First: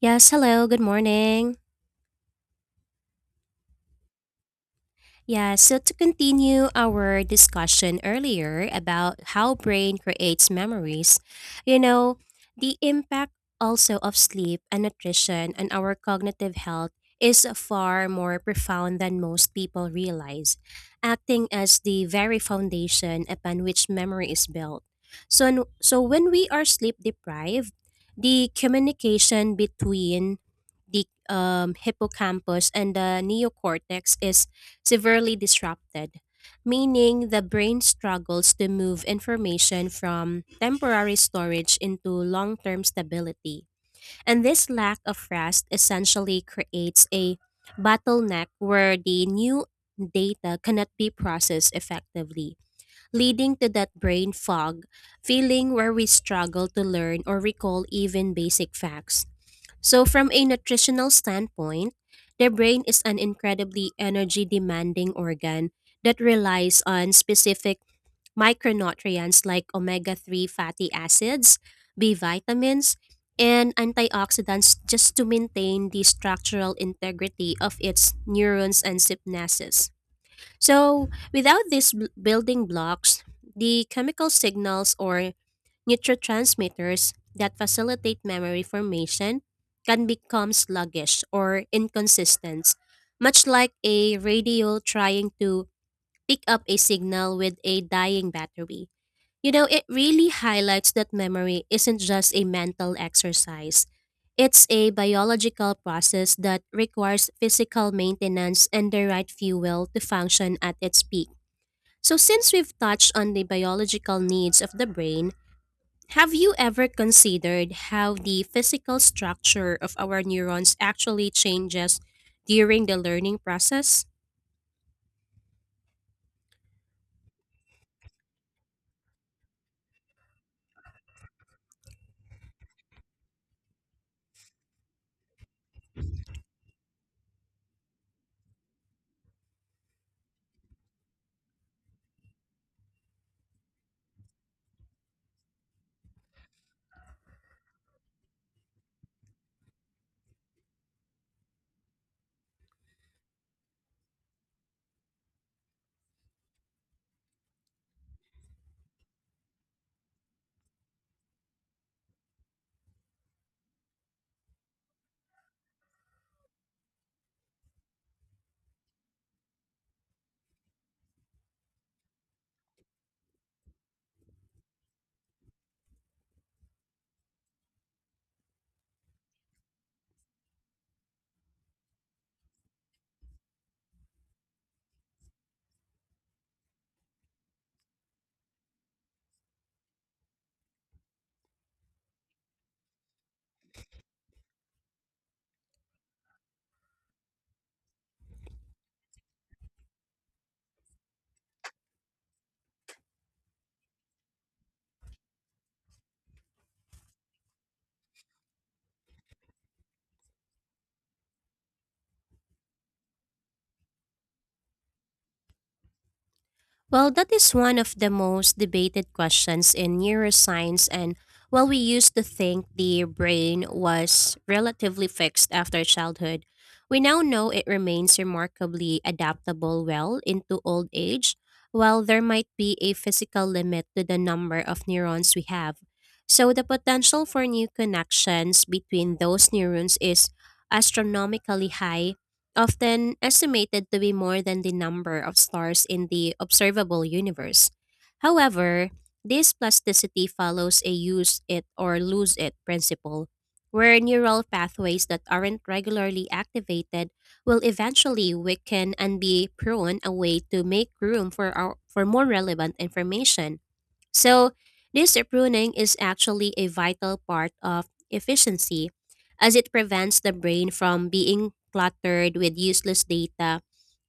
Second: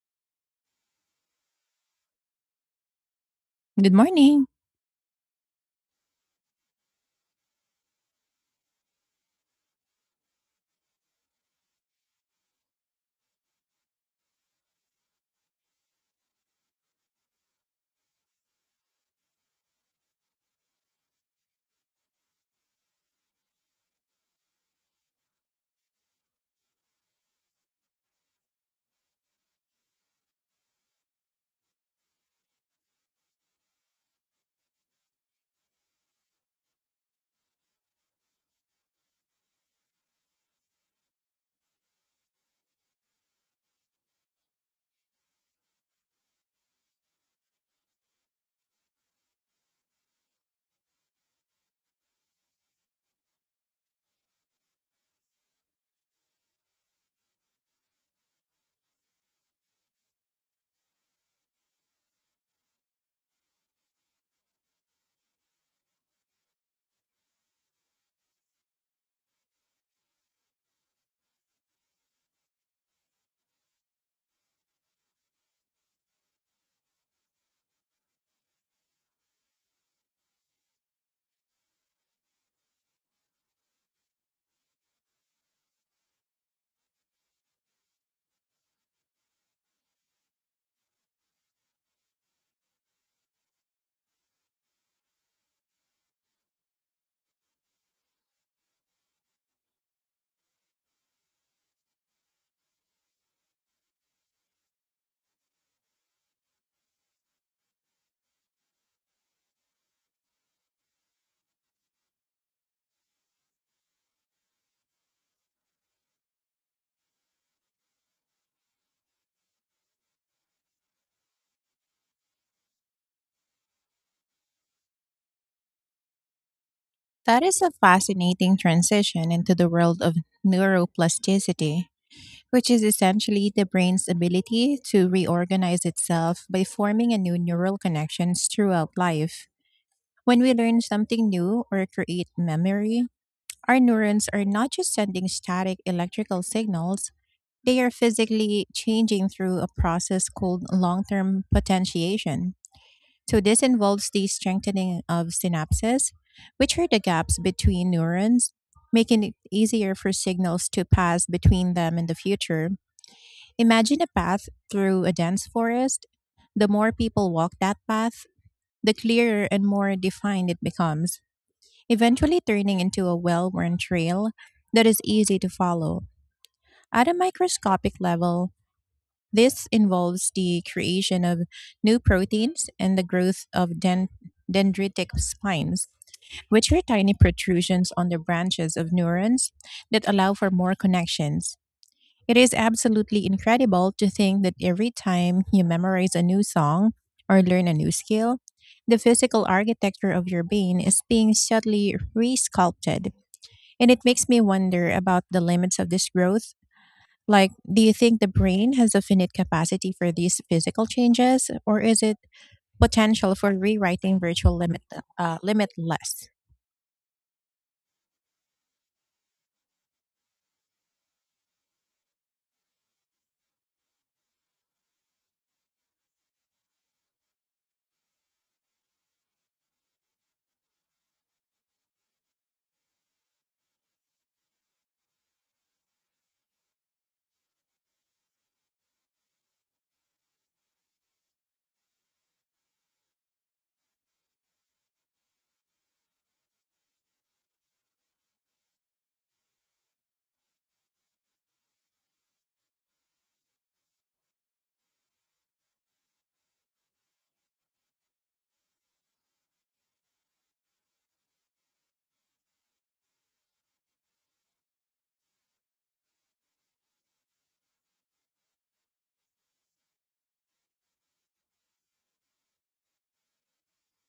Yes, hello, good morning. Good morning. Yeah, so to continue our discussion earlier about how brain creates memories, you know, the impact also of sleep and nutrition on our cognitive health is far more profound than most people realize, acting as the very foundation upon which memory is built. So, when we are sleep deprived, the communication between the hippocampus and the neocortex is severely disrupted, meaning the brain struggles to move information from temporary storage into long term stability. And this lack of rest essentially creates a bottleneck where the new data cannot be processed effectively, leading to that brain fog feeling where we struggle to learn or recall even basic facts. So, from a nutritional standpoint, the brain is an incredibly energy demanding organ that relies on specific micronutrients like omega 3 fatty acids, B vitamins, and antioxidants just to maintain the structural integrity of its neurons and synapses. So, without these building blocks, the chemical signals or neurotransmitters that facilitate memory formation can become sluggish or inconsistent, much like a radio trying to pick up a signal with a dying battery. It really highlights that memory isn't just a mental exercise. It's a biological process that requires physical maintenance and the right fuel to function at its peak. So, since we've touched on the biological needs of the brain, have you ever considered how the physical structure of our neurons actually changes during the learning process? That is a fascinating transition into the world of neuroplasticity, which is essentially the brain's ability to reorganize itself by forming a new neural connections throughout life. When we learn something new or create memory, our neurons are not just sending static electrical signals, they are physically changing through a process called long term potentiation. So this involves the strengthening of synapses, which are the gaps between neurons, making it easier for signals to pass between them in the future. Imagine a path through a dense forest. The more people walk that path, the clearer and more defined it becomes, eventually turning into a well worn trail that is easy to follow. At a microscopic level, this involves the creation of new proteins and the growth of dendritic spines, which are tiny protrusions on the branches of neurons that allow for more connections. It is absolutely incredible to think that every time you memorize a new song or learn a new skill, the physical architecture of your brain is being subtly re sculpted. And it makes me wonder about the limits of this growth, like, do you think the brain has a finite capacity for these physical changes, or is it potential for rewriting virtual limit, limitless? Well, that is one of the most debated questions in neuroscience, and while we used to think the brain was relatively fixed after childhood, we now know it remains remarkably adaptable well into old age. While there might be a physical limit to the number of neurons we have, so the potential for new connections between those neurons is astronomically high, often estimated to be more than the number of stars in the observable universe. However, this plasticity follows a use it or lose it principle, where neural pathways that aren't regularly activated will eventually weaken and be prone away to make room for more relevant information. So, this pruning is actually a vital part of efficiency, as it prevents the brain from being cluttered with useless data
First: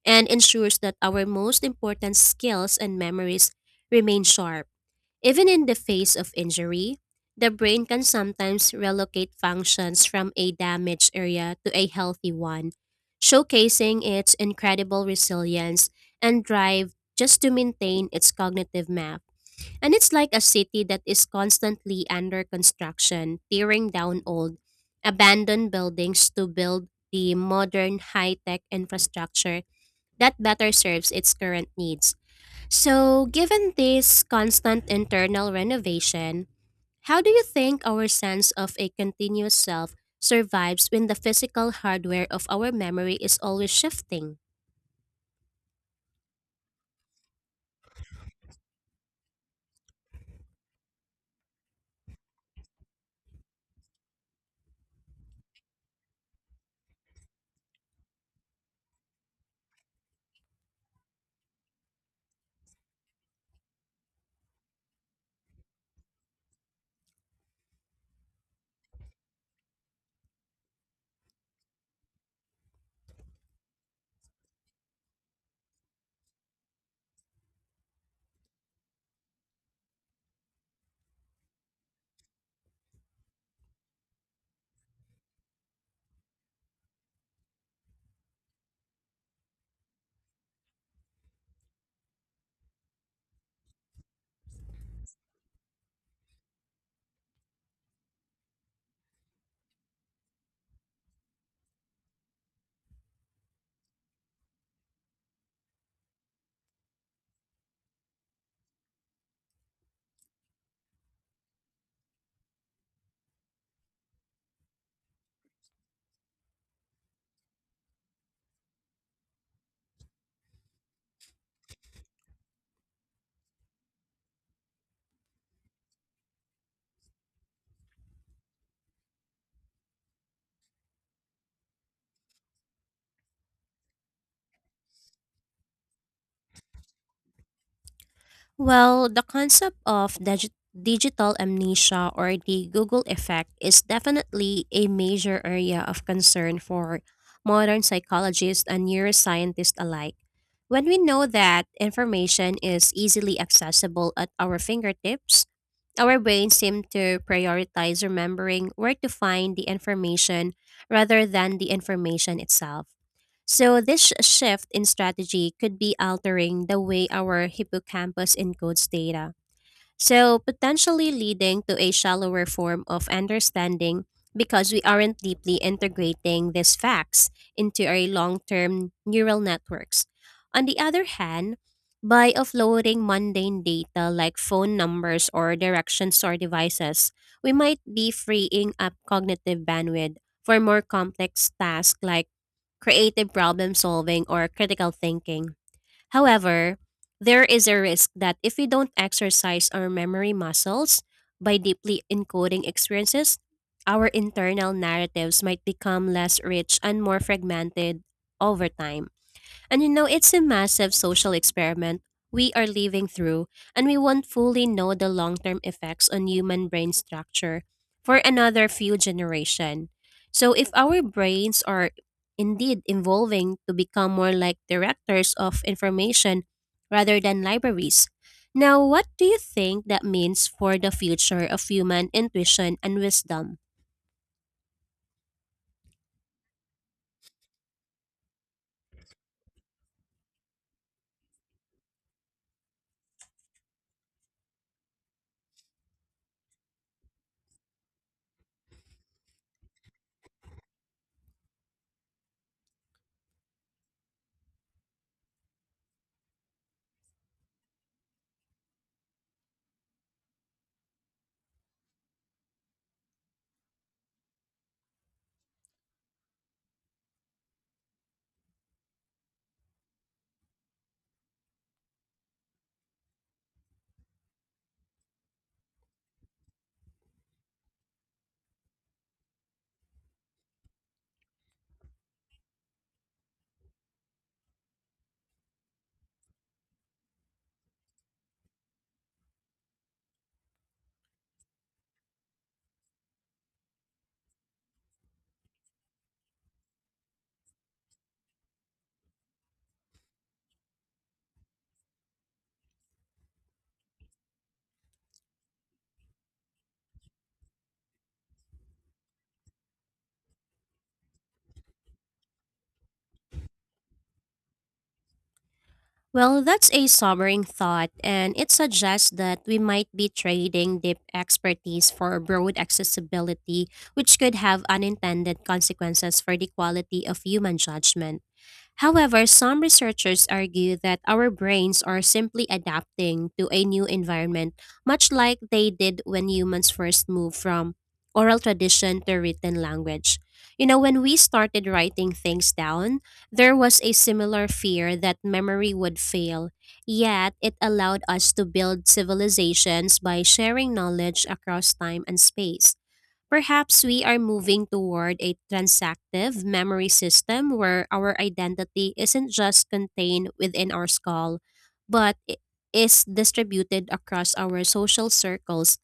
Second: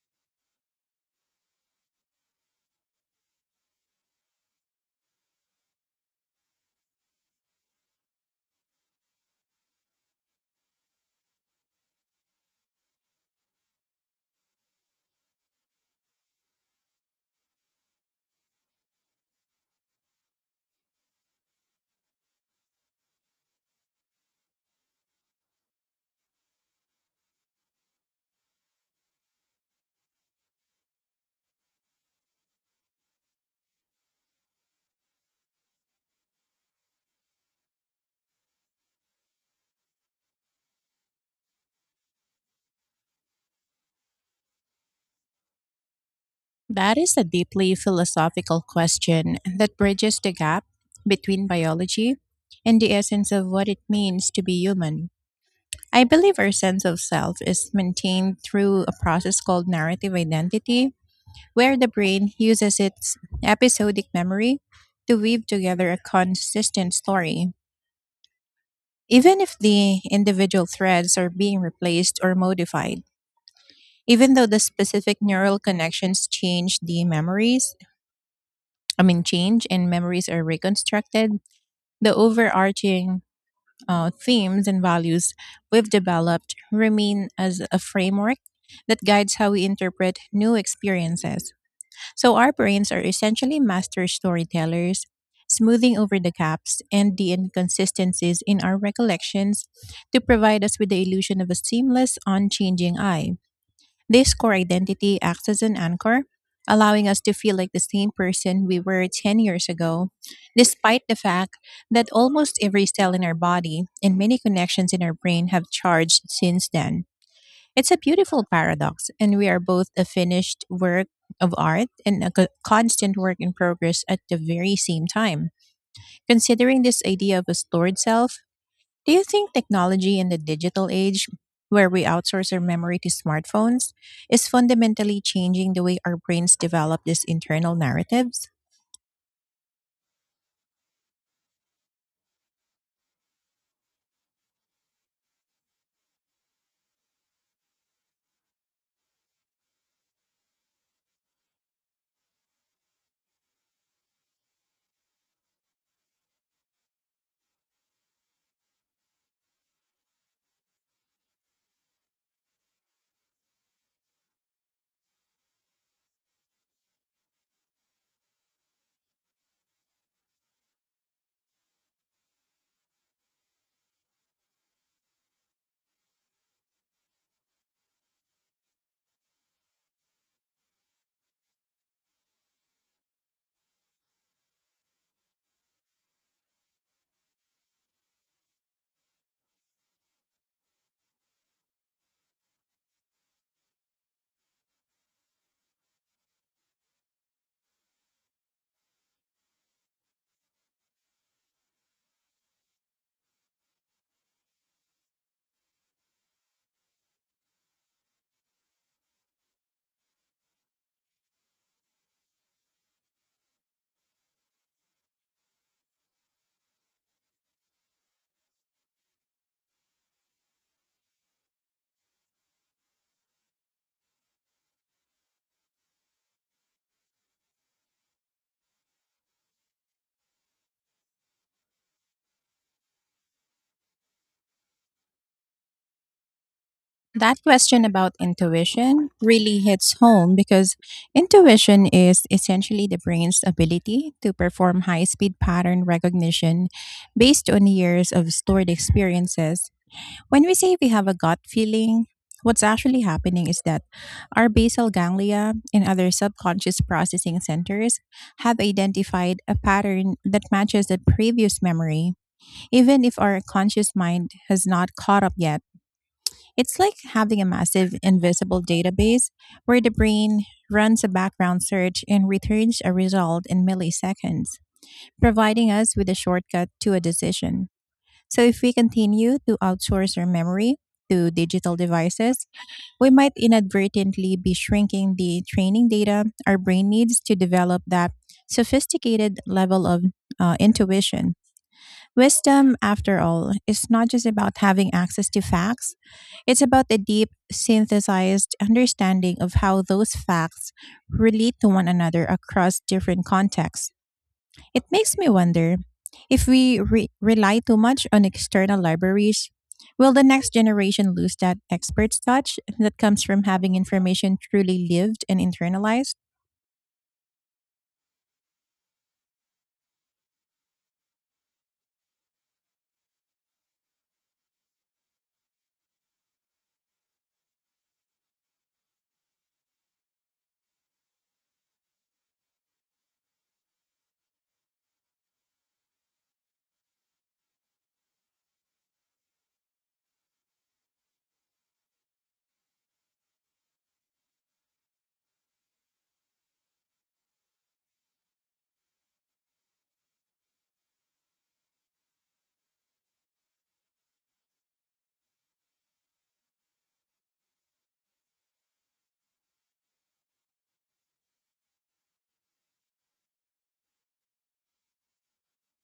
and ensures that our most important skills and memories remain sharp. Even in the face of injury, the brain can sometimes relocate functions from a damaged area to a healthy one, showcasing its incredible resilience and drive just to maintain its cognitive map. And it's like a city that is constantly under construction, tearing down old, abandoned buildings to build the modern high tech infrastructure that better serves its current needs. So, given this constant internal renovation, how do you think our sense of a continuous self survives when the physical hardware of our memory is always shifting? That is a deeply philosophical question that bridges the gap between biology and the essence of what it means to be human. I believe our sense of self is maintained through a process called narrative identity, where the brain uses its episodic memory to weave together a consistent story. Even if the individual threads are being replaced or modified, even though the specific neural connections change the memories, I mean, change, and memories are reconstructed, the overarching themes and values we've developed remain as a framework that guides how we interpret new experiences. So our brains are essentially master storytellers, smoothing over the gaps and the inconsistencies in our recollections to provide us with the illusion of a seamless, unchanging I. This core identity acts as an anchor, allowing us to feel like the same person we were 10 years ago, despite the fact that almost every cell in our body and many connections in our brain have charged since then. It's a beautiful paradox, and we are both a finished work of art and a constant work in progress at the very same time. Considering this idea of a stored self, do you think technology in the digital age, where we outsource our memory to smartphones, is fundamentally changing the way our brains develop these internal narratives? Well, the concept of digital amnesia or the Google effect is definitely a major area of concern for modern psychologists and neuroscientists alike. When we know that information is easily accessible at our fingertips, our brains seem to prioritize remembering where to find the information rather than the information itself. So, this shift in strategy could be altering the way our hippocampus encodes data. So, potentially leading to a shallower form of understanding because we aren't deeply integrating these facts into our long term neural networks. On the other hand, by offloading mundane data like phone numbers or directions or devices, we might be freeing up cognitive bandwidth for more complex tasks like creative problem solving or critical thinking. However, there is a risk that if we don't exercise our memory muscles by deeply encoding experiences, our internal narratives might become less rich and more fragmented over time. And it's a massive social experiment we are living through, and we won't fully know the long term effects on human brain structure for another few generations. So, if our brains are indeed evolving to become more like directors of information rather than libraries, now what do you think that means for the future of human intuition and wisdom? That question about intuition really hits home, because intuition is essentially the brain's ability to perform high speed pattern recognition based on years of stored experiences. When we say we have a gut feeling, what's actually happening is that our basal ganglia and other subconscious processing centers have identified a pattern that matches the previous memory, even if our conscious mind has not caught up yet. It's like having a massive invisible database where the brain runs a background search and returns a result in milliseconds, providing us with a shortcut to a decision. So, if we continue to outsource our memory to digital devices, we might inadvertently be shrinking the training data our brain needs to develop that sophisticated level of intuition. Wisdom, after all, is not just about having access to facts, it's about a deep, synthesized understanding of how those facts relate to one another across different contexts. It makes me wonder, if we rely too much on external libraries, will the next generation lose that expert's touch that comes from having information truly lived and internalized? Well, that's a sobering thought, and it suggests that we might be trading deep expertise for broad accessibility, which could have unintended consequences for the quality of human judgment. However, some researchers argue that our brains are simply adapting to a new environment, much like they did when humans first moved from oral tradition to written language. When we started writing things down, there was a similar fear that memory would fail, yet it allowed us to build civilizations by sharing knowledge across time and space. Perhaps we are moving toward a transactive memory system where our identity isn't just contained within our skull, but is distributed across our social circles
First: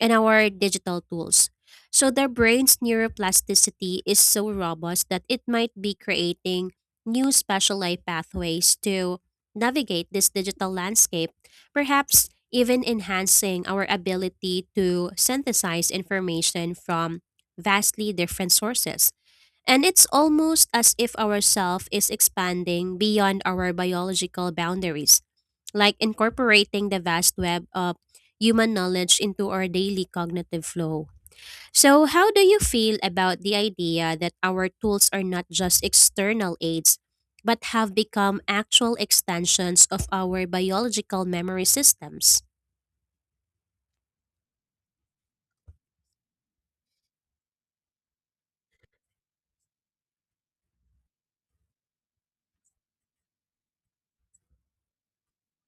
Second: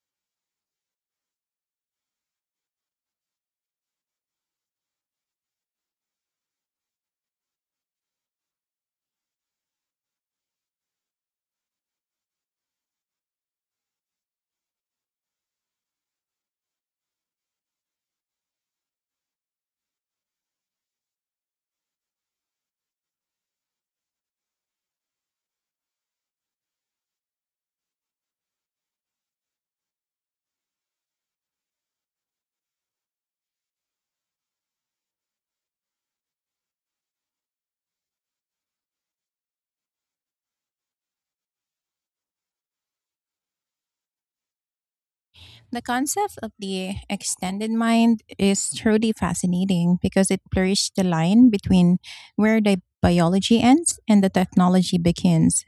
and our digital tools. So their brain's neuroplasticity is so robust that it might be creating new specialized pathways to navigate this digital landscape, perhaps even enhancing our ability to synthesize information from vastly different sources. And it's almost as if our self is expanding beyond our biological boundaries, like incorporating the vast web of human knowledge into our daily cognitive flow. So, how do you feel about the idea that our tools are not just external aids, but have become actual extensions of our biological memory systems? The concept of the extended mind is truly fascinating because it blurs the line between where the biology ends and the technology begins.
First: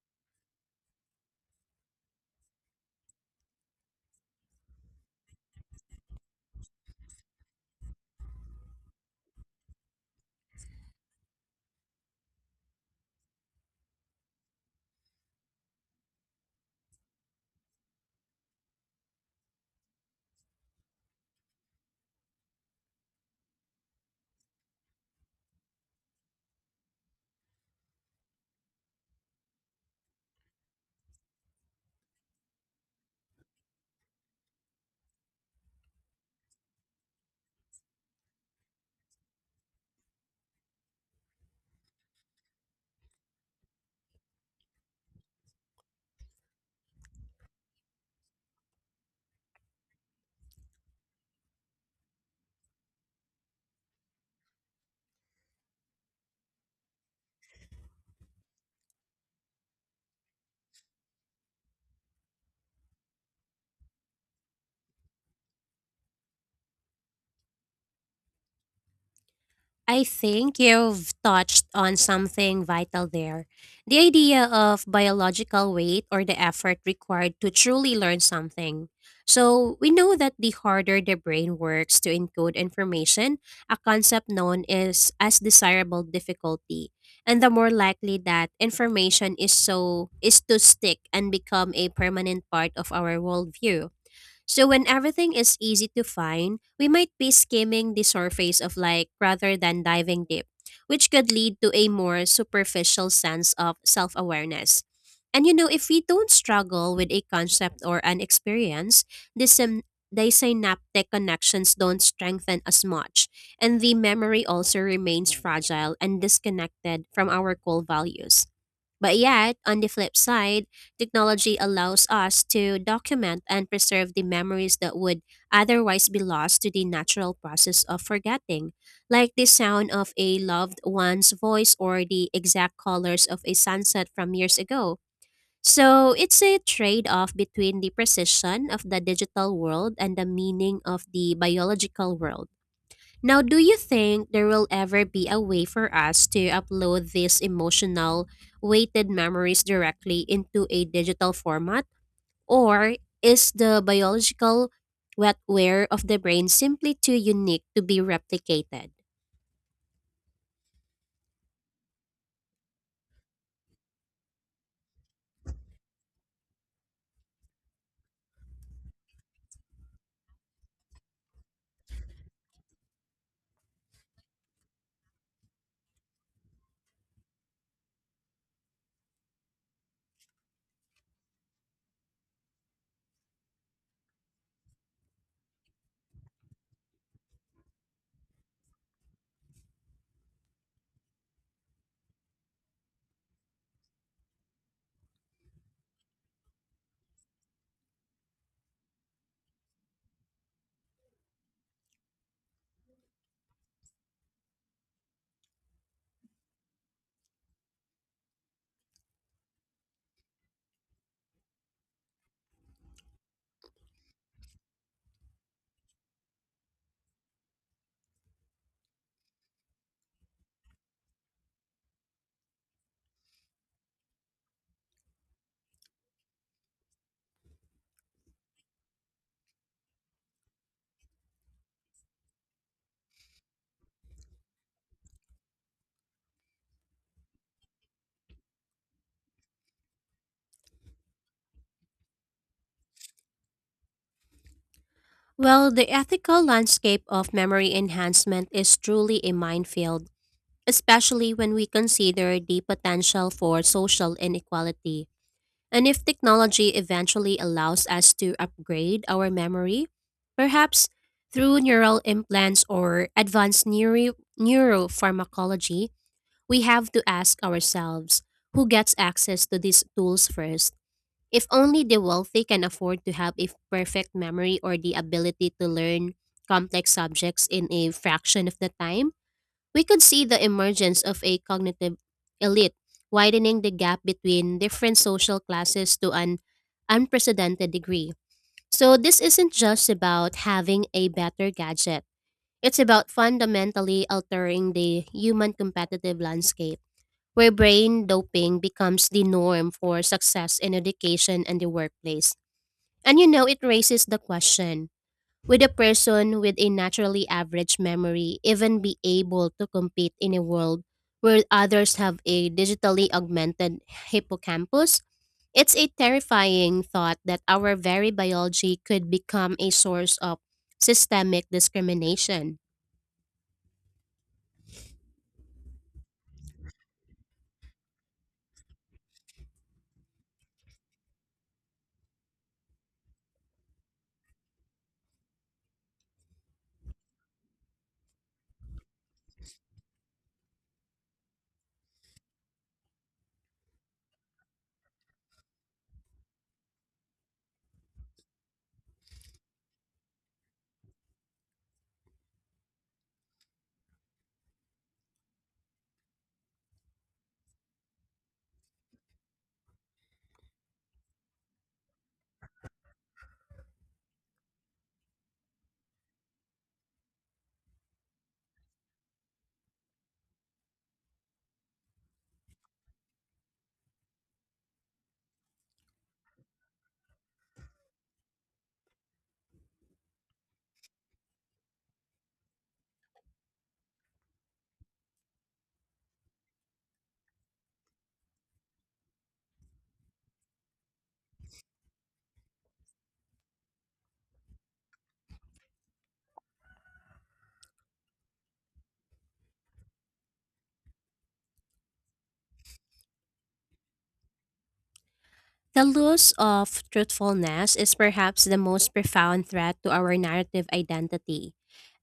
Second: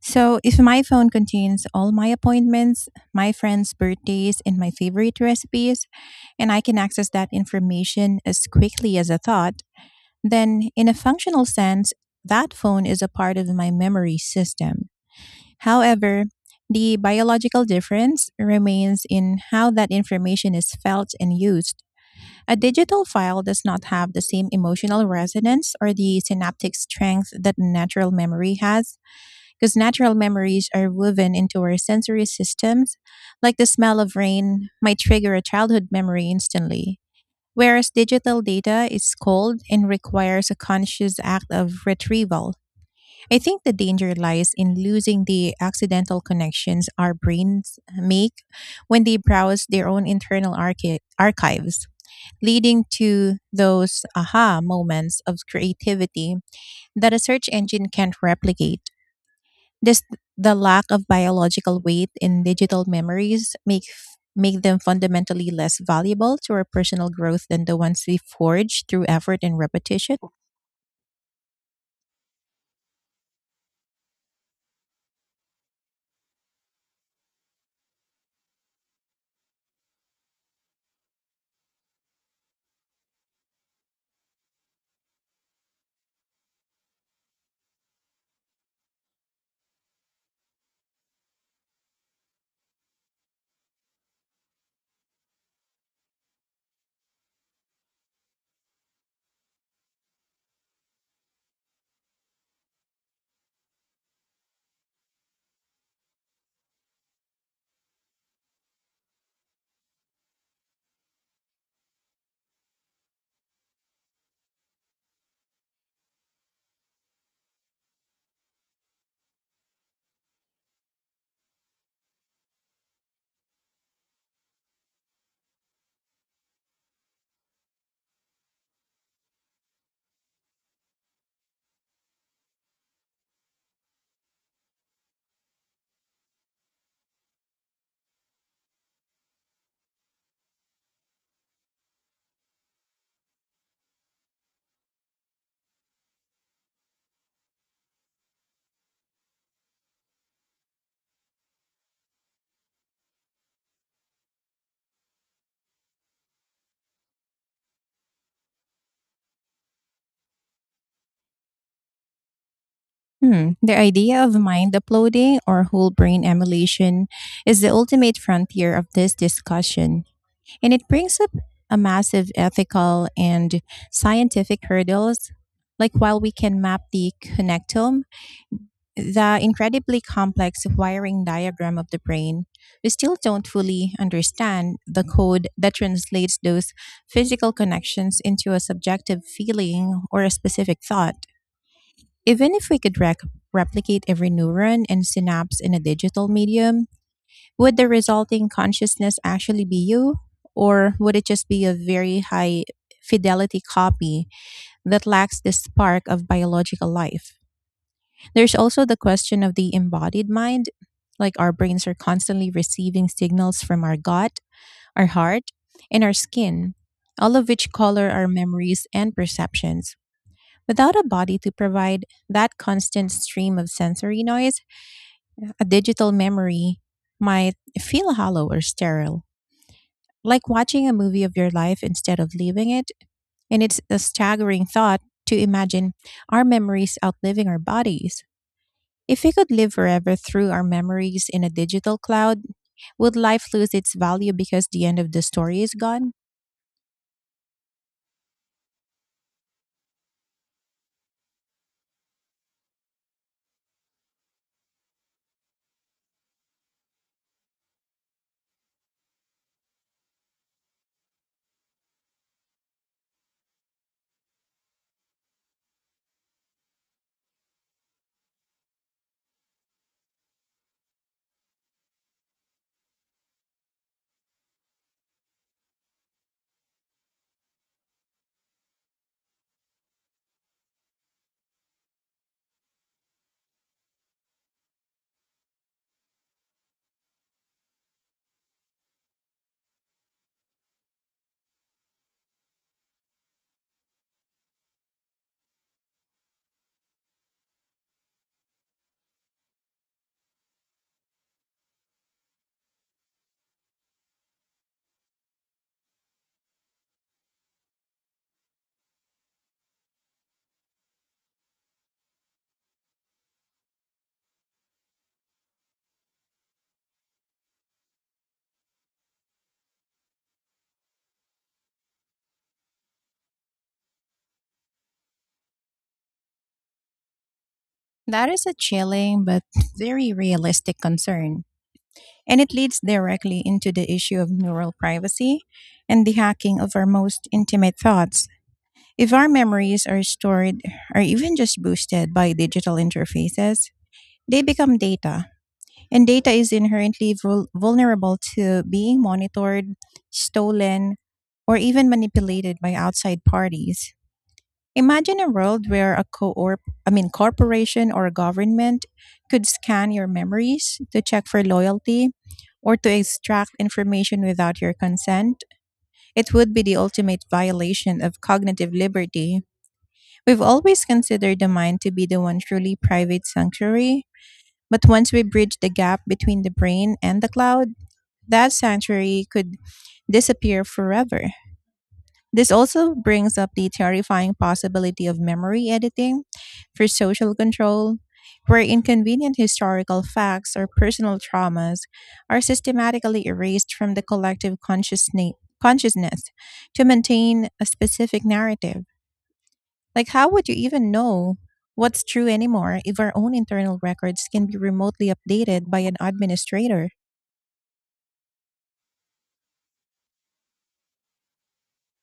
So, if my phone contains all my appointments, my friends' birthdays, and my favorite recipes, and I can access that information as quickly as a thought, then in a functional sense, that phone is a part of my memory system. However, the biological difference remains in how that information is felt and used. A digital file does not have the same emotional resonance or the synaptic strength that natural memory has, because natural memories are woven into our sensory systems, like the smell of rain might trigger a childhood memory instantly. Whereas digital data is cold and requires a conscious act of retrieval. I think the danger lies in losing the accidental connections our brains make when they browse their own internal archives, leading to those aha moments of creativity that a search engine can't replicate. Just the lack of biological weight in digital memories make them fundamentally less valuable to our personal growth than the ones we forge through effort and I repetition. think you've touched on something vital there. The idea of biological weight, or the effort required to truly learn something. So, we know that the harder the brain works to encode information, a concept known is as desirable difficulty, and the more likely that information is so is to stick and become a permanent part of our worldview. So when everything is easy to find, we might be skimming the surface of like rather than diving deep, which could lead to a more superficial sense of self-awareness. And if we don't struggle with a concept or an experience, the synaptic connections don't strengthen as much, and the memory also remains fragile and disconnected from our core values. But yet, on the flip side, technology allows us to document and preserve the memories that would otherwise be lost to the natural process of forgetting, like the sound of a loved one's voice or the exact colors of a sunset from years ago. So it's a trade off between the precision of the digital world and the meaning of the biological world. Now, do you think there will ever be a way for us to upload these emotional, weighted memories directly into a digital format? Or is the biological wetware of the brain simply too unique to be replicated? Hmm. The idea of mind uploading or whole brain emulation is the ultimate frontier of this discussion, and it brings up a massive ethical and scientific hurdles. Like, while we can map the connectome, the incredibly complex wiring diagram of the brain, we still don't fully understand the code that translates those physical connections into a subjective feeling or a specific thought. Even if we could replicate every neuron and synapse in a digital medium, would the resulting consciousness actually be you? Or would it just be a very high fidelity copy that lacks the spark of biological life? There's also the question of the embodied mind. Like, our brains are constantly receiving signals from our gut, our heart, and our skin, all of which color our memories and perceptions. Without a body to provide that constant stream of sensory noise, a digital memory might feel hollow or sterile, like watching a movie of your life instead of living it. And it's a staggering thought to imagine our memories outliving our bodies. If we could live forever through our memories in a digital cloud, would life lose its value because the end of the story Well, is the gone? ethical landscape of memory enhancement is truly a minefield, especially when we consider the potential for social inequality. And if technology eventually allows us to upgrade our memory, perhaps through neural implants or advanced neuropharmacology, we have to ask ourselves, who gets access to these tools first? If only the wealthy can afford to have a perfect memory or the ability to learn complex subjects in a fraction of the time, we could see the emergence of a cognitive elite, widening the gap between different social classes to an unprecedented degree. So, this isn't just about having a better gadget, it's about fundamentally altering the human competitive landscape, where brain doping becomes the norm for success in education and the workplace. And it raises the question, would a person with a naturally average memory even be able to compete in a world where others have a digitally augmented hippocampus? It's a terrifying thought that our very biology could become a source of systemic discrimination. That is a chilling but very realistic concern. And it leads directly into the issue of neural privacy and the hacking of our most intimate thoughts. If our memories are stored or even just boosted by digital interfaces, they become data. And data is inherently vulnerable to being monitored, stolen, or even manipulated by outside parties. Imagine a world where a co I mean corporation or a government could scan your memories to check for loyalty or to extract information without your consent. It would be the ultimate violation of cognitive liberty. We've always considered the mind to be the one truly private sanctuary, but once we bridge the gap between the brain and the cloud, that sanctuary could disappear forever. This also brings up the terrifying possibility of memory editing for social control, where inconvenient historical facts or personal traumas are systematically erased from the collective consciousness to maintain a specific narrative. Like, how would you even know what's true anymore if our own internal records can be remotely updated by The an loss of administrator? truthfulness is perhaps the most profound threat to our narrative identity,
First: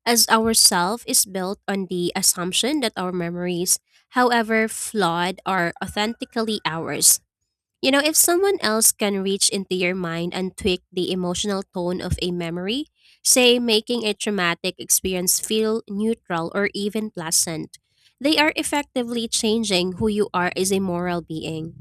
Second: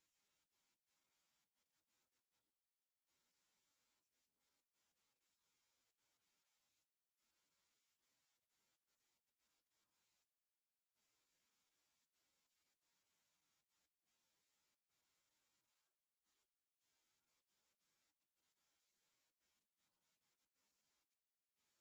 as our self is built on the assumption that our memories, however flawed, are authentically ours. If someone else can reach into your mind and tweak the emotional tone of a memory, say making a traumatic experience feel neutral or even pleasant, they are effectively changing who you are as a moral being.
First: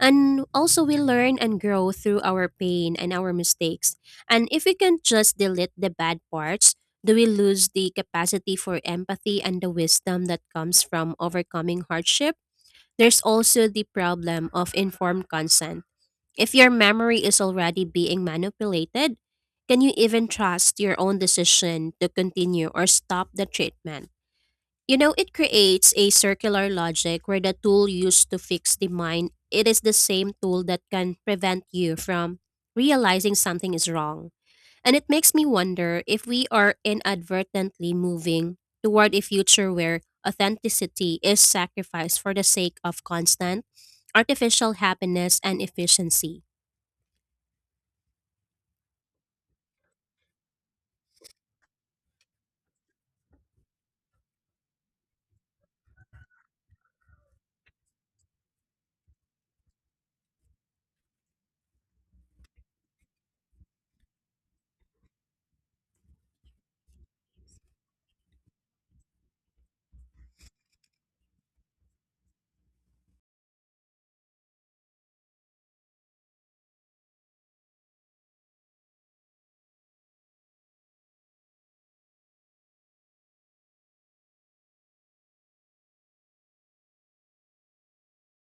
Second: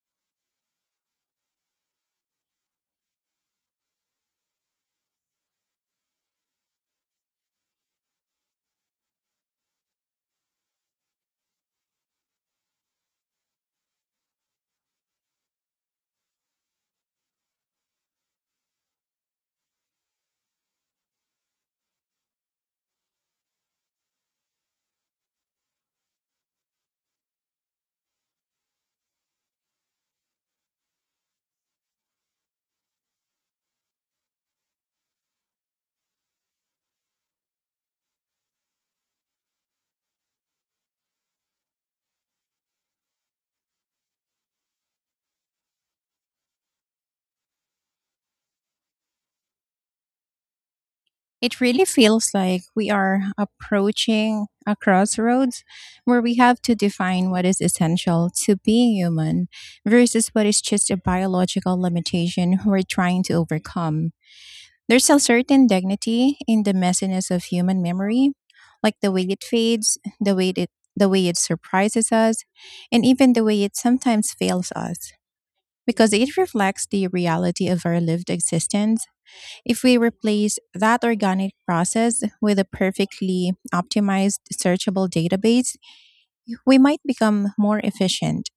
And also, we learn and grow through our pain and our mistakes. And if we can just delete the bad parts, do we lose the capacity for empathy and the wisdom that comes from overcoming hardship? There's also the problem of informed consent, if your memory is already being manipulated, can you even trust your own decision to continue or stop the treatment? It creates a circular logic where the tool used to fix the mind, it is the same tool that can prevent you from realizing something is wrong. And it makes me wonder if we are inadvertently moving toward a future where authenticity is sacrificed for the sake of constant artificial happiness and efficiency. It really feels like we are approaching a crossroads where we have to define what is essential to being human versus what is just a biological limitation we're trying to overcome. There's a certain dignity in the messiness of human memory, like the way it fades, the way it surprises us, and even the way it sometimes fails us, because it reflects the reality of our lived existence. If we replace that organic process with a perfectly optimized searchable database, we might become more efficient,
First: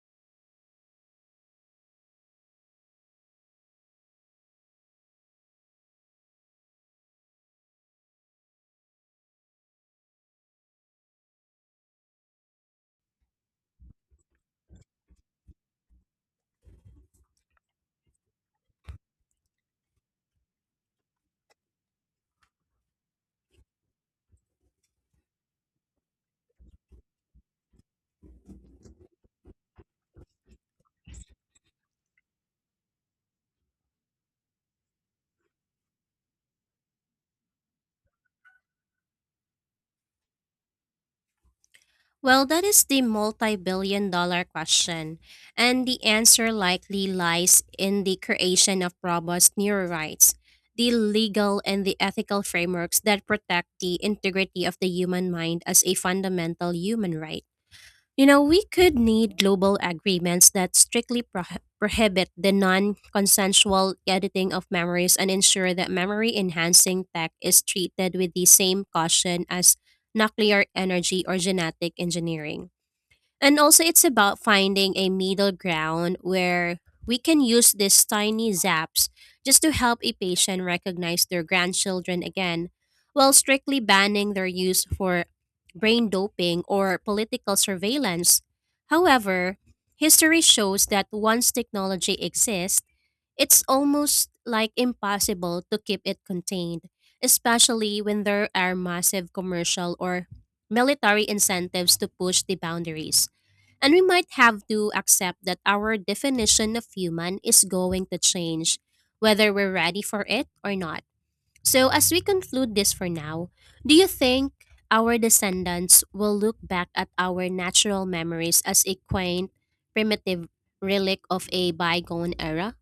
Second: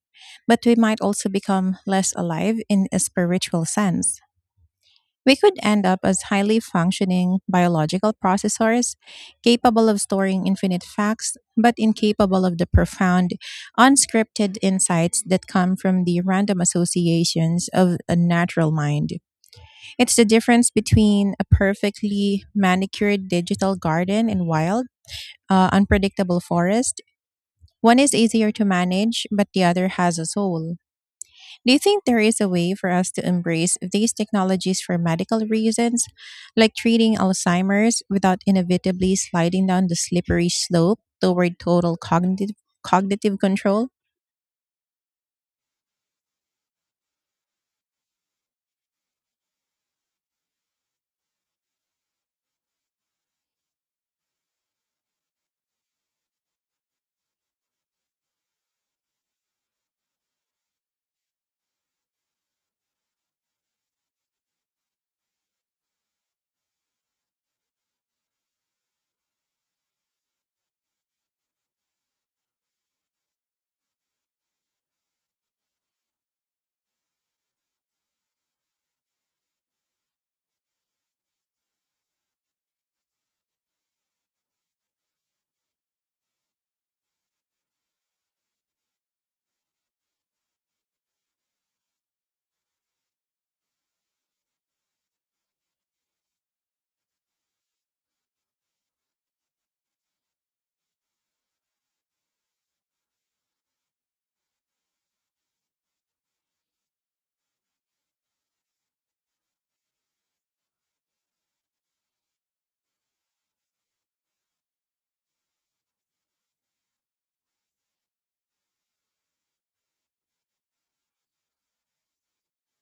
but we might also become less alive in a spiritual sense. We could end up as highly functioning biological processors, capable of storing infinite facts, but incapable of the profound, unscripted insights that come from the random associations of a natural mind. It's the difference between a perfectly manicured digital garden and wild, unpredictable forest. One is easier to manage, but the other has a soul. Do you think there is a way for us to embrace these technologies for medical reasons, like treating Alzheimer's, without inevitably sliding down the slippery slope toward total Well, that is the cognitive multi control? billion dollar question, and the answer likely lies in the creation of robust neural rights, the legal and the ethical frameworks that protect the integrity of the human mind as a fundamental human right. You know, we could need global agreements that strictly prohibit the non consensual editing of memories and ensure that memory enhancing tech is treated with the same caution as nuclear energy or genetic engineering. And also, it's about finding a middle ground where we can use these tiny zaps just to help a patient recognize their grandchildren again, while strictly banning their use for brain doping or political surveillance. However, history shows that once technology exists, it's almost like impossible to keep it contained, especially when there are massive commercial or military incentives to push the boundaries. And we might have to accept that our definition of human is going to change, whether we're ready for it or not. So, as we conclude this for now, do you think our descendants will look back at our natural memories as a quaint, primitive relic of a bygone era?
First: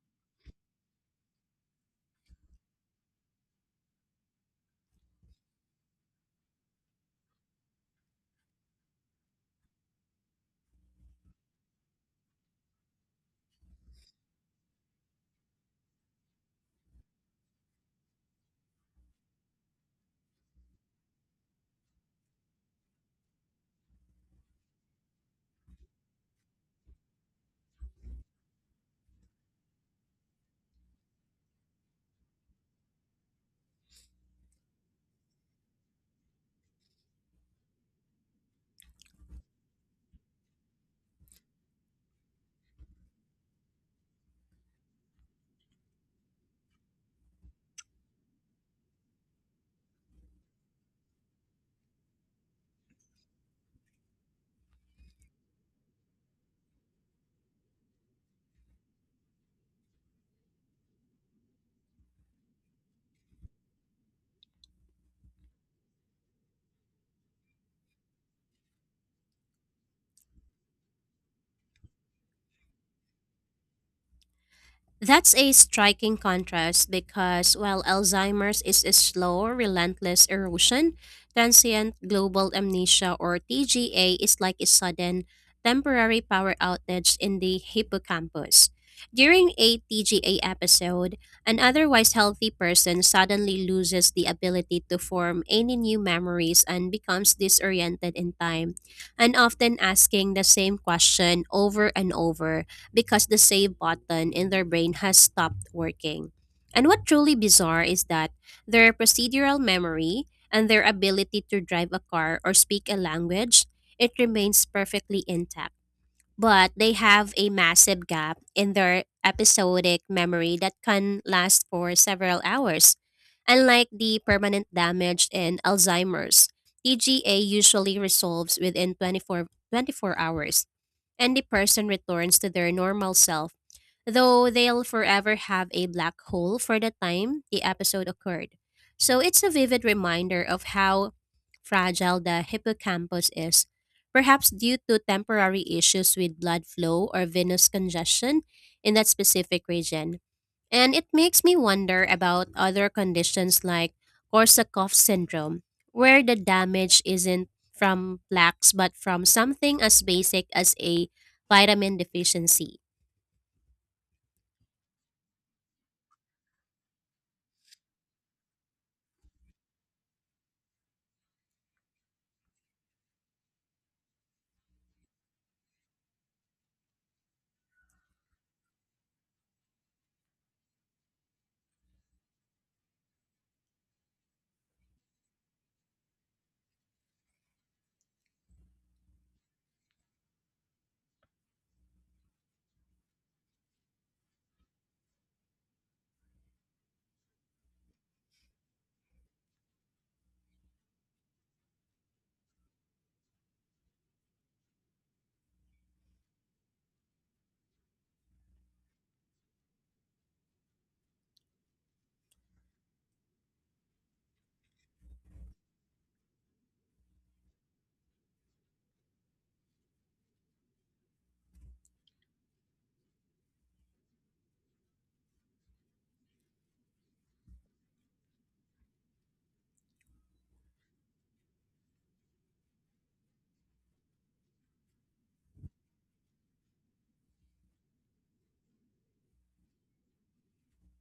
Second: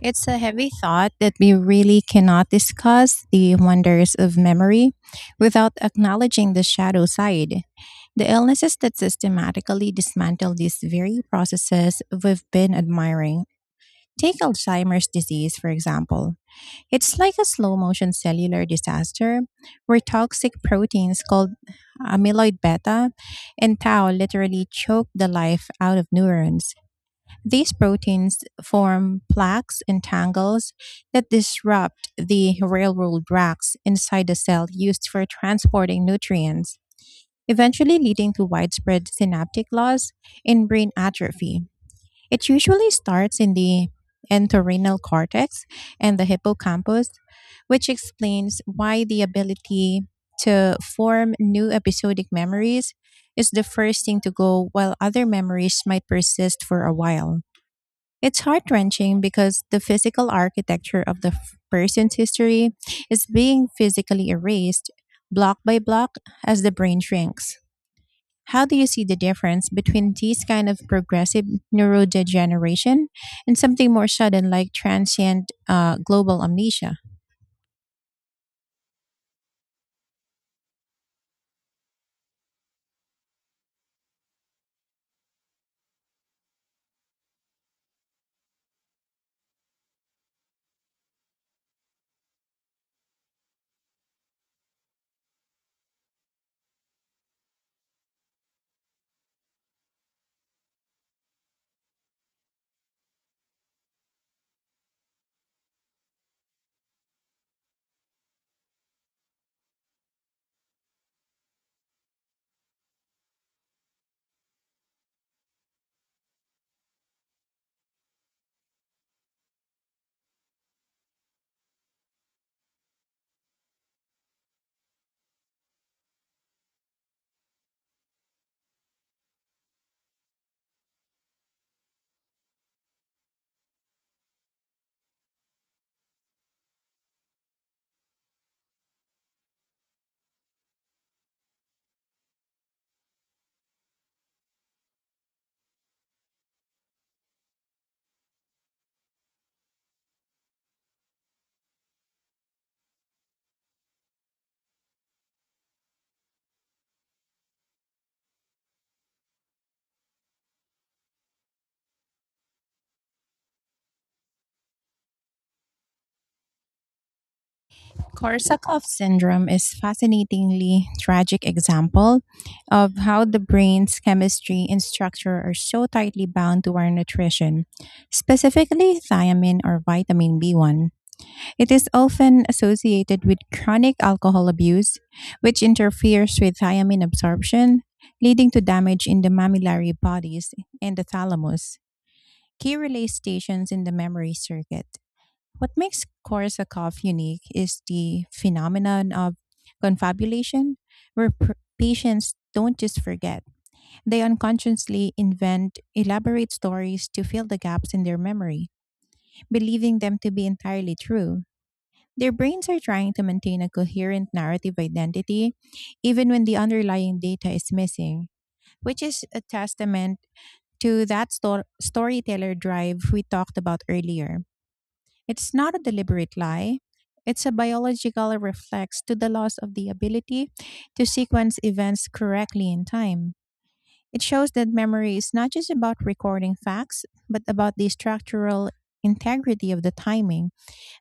It's a heavy thought that we really cannot discuss the wonders of memory without acknowledging the shadow side. The illnesses that systematically dismantle these very processes we've been admiring. Take Alzheimer's disease, for example. It's like a slow motion cellular disaster where toxic proteins called amyloid beta and tau literally choke the life out of neurons. These proteins form plaques and tangles that disrupt the railroad racks inside the cell used for transporting nutrients, eventually leading to widespread synaptic loss and brain atrophy. It usually starts in the entorhinal cortex and the hippocampus, which explains why the ability to form new episodic memories is the first thing to go, while other memories might persist for a while. It's heart wrenching because the physical architecture of the person's history is being physically erased, block by block, as the brain shrinks. How do you see the difference between these kind of progressive neurodegeneration and something more sudden, like That's a transient striking global contrast amnesia? because while Alzheimer's is a slow, relentless erosion, transient global amnesia or TGA is like a sudden, temporary power outage in the hippocampus. During a TGA episode, an otherwise healthy person suddenly loses the ability to form any new memories and becomes disoriented in time, and often asking the same question over and over because the save button in their brain has stopped working. And what truly bizarre is that their procedural memory and their ability to drive a car or speak a language, it remains perfectly intact. But they have a massive gap in their episodic memory that can last for several hours. Unlike the permanent damage in Alzheimer's, TGA usually resolves within 24 hours and the person returns to their normal self, though they'll forever have a black hole for the time the episode occurred. So it's a vivid reminder of how fragile the hippocampus is, perhaps due to temporary issues with blood flow or venous congestion in that specific region. And it makes me wonder about other conditions like Korsakoff syndrome, where the damage isn't from plaques but from something as basic as a vitamin deficiency. Korsakoff syndrome is fascinatingly tragic example of how the brain's chemistry and structure are so tightly bound to our nutrition, specifically thiamine, or vitamin B1. It is often associated with chronic alcohol abuse, which interferes with thiamine absorption, leading to damage in the mammillary bodies and the thalamus, key relay stations in the memory circuit. What makes Korsakov unique is the phenomenon of confabulation, where patients don't just forget, they unconsciously invent elaborate stories to fill the gaps in their memory, believing them to be entirely true. Their brains are trying to maintain a coherent narrative identity, even when the underlying data is missing, which is a testament to that storyteller drive we talked about earlier. It's not a deliberate lie. It's a biological reflex to the loss of the ability to sequence events correctly in time. It shows that memory is not just about recording facts, but about the structural integrity of the timing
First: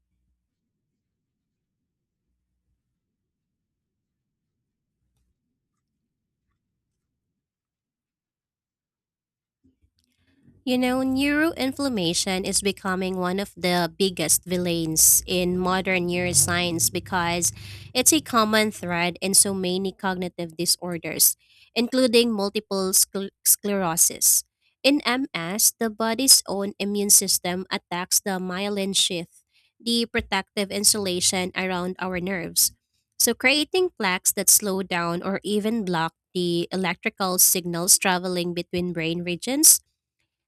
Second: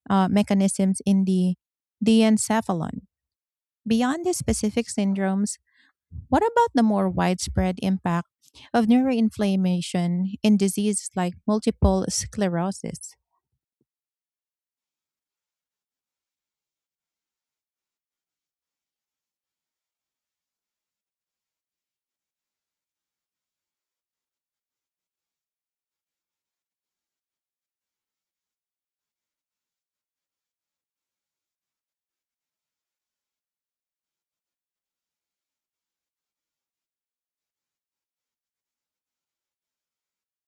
mechanisms in the diencephalon. Beyond these specific syndromes, what about the more widespread impact of neuroinflammation in You know, diseases like multiple neuroinflammation is sclerosis? becoming one of the biggest villains in modern neuroscience because it's a common thread in so many cognitive disorders, including multiple sclerosis. In MS, the body's own immune system attacks the myelin sheath, the protective insulation around our nerves. So, creating plaques that slow down or even block the electrical signals traveling between brain regions,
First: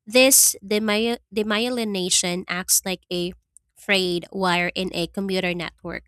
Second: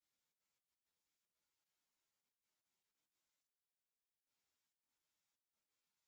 this demyelination acts like a frayed wire in a computer network,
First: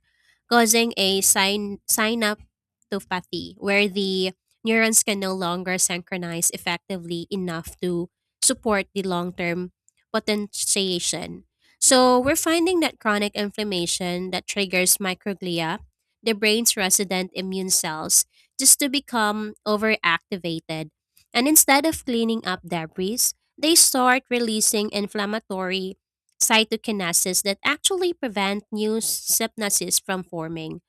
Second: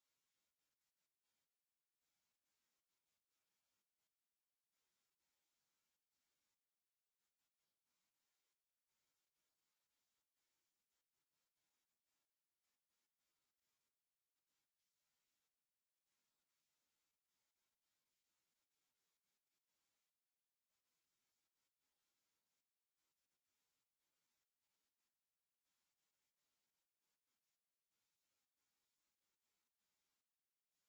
causing a synaptopathy where the neurons can no longer synchronize effectively enough to support the long term potentiation. So, we're finding that chronic inflammation that triggers microglia, the brain's resident immune cells, just to become overactivated. And instead of cleaning up debris, they start releasing inflammatory cytokinases that actually prevent new synapses from forming.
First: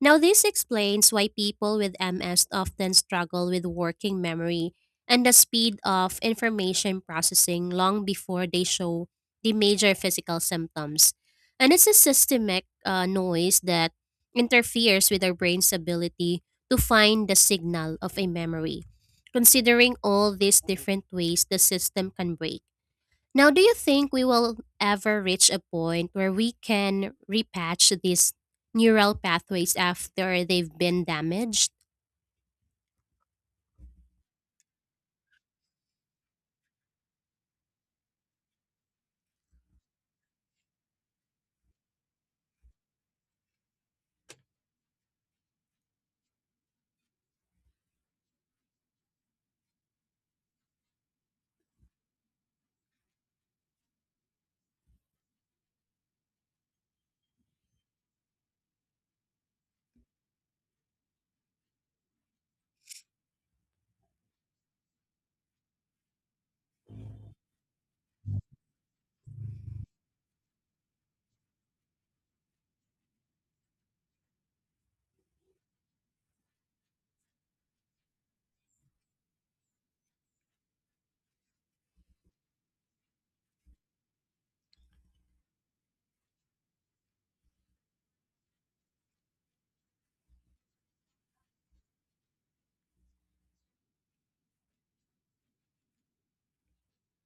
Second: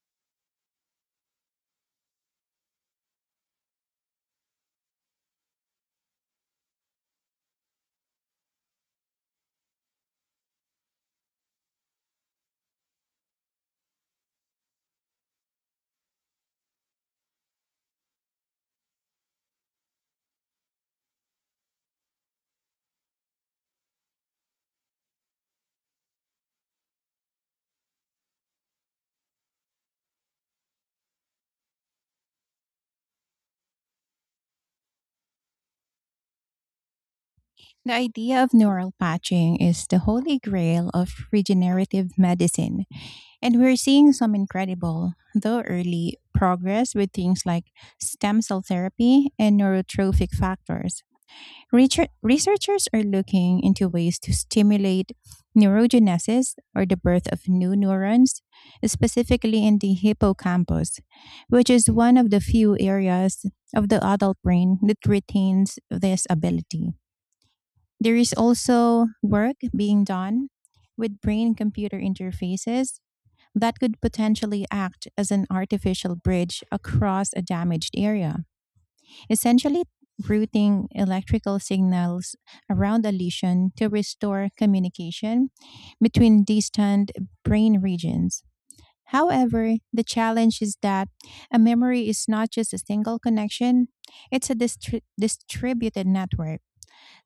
Now, this explains why people with MS often struggle with working memory and the speed of information processing long before they show the major physical symptoms. And it's a systemic noise that interferes with our brain's ability to find the signal of a memory. Considering all these different ways the system can break, now, do you think we will ever reach a point where we can repatch these neural pathways after they've been damaged? The idea of neural patching is the holy grail of regenerative medicine, and we're seeing some incredible, though early, progress with things like stem cell therapy and neurotrophic factors. Researchers are looking into ways to stimulate neurogenesis, or the birth of new neurons, specifically in the hippocampus, which is one of the few areas of the adult brain that retains this ability. There is also work being done with brain computer interfaces that could potentially act as an artificial bridge across a damaged area, essentially routing electrical signals around a lesion to restore communication between distant brain regions. However, the challenge is that a memory is not just a single connection, it's a distributed network.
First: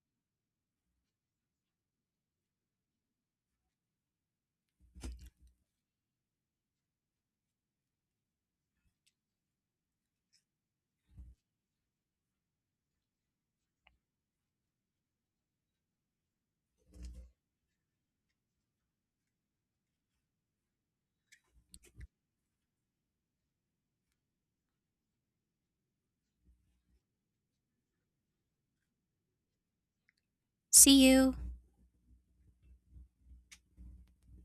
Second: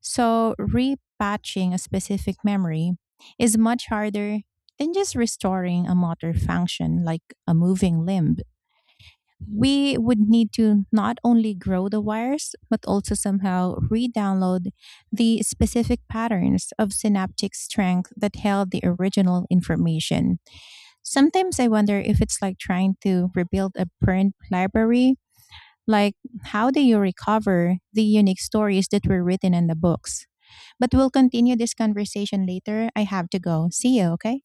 So, repatching a specific memory is much harder than just restoring a motor function like a moving limb. We would need to not only grow the wires, but also somehow re download the specific patterns of synaptic strength that held the original information. Sometimes I wonder if it's like trying to rebuild a print library. Like, how do you recover the unique stories that were written in the books? But See we'll you. continue this conversation later. I have to go. See you, okay?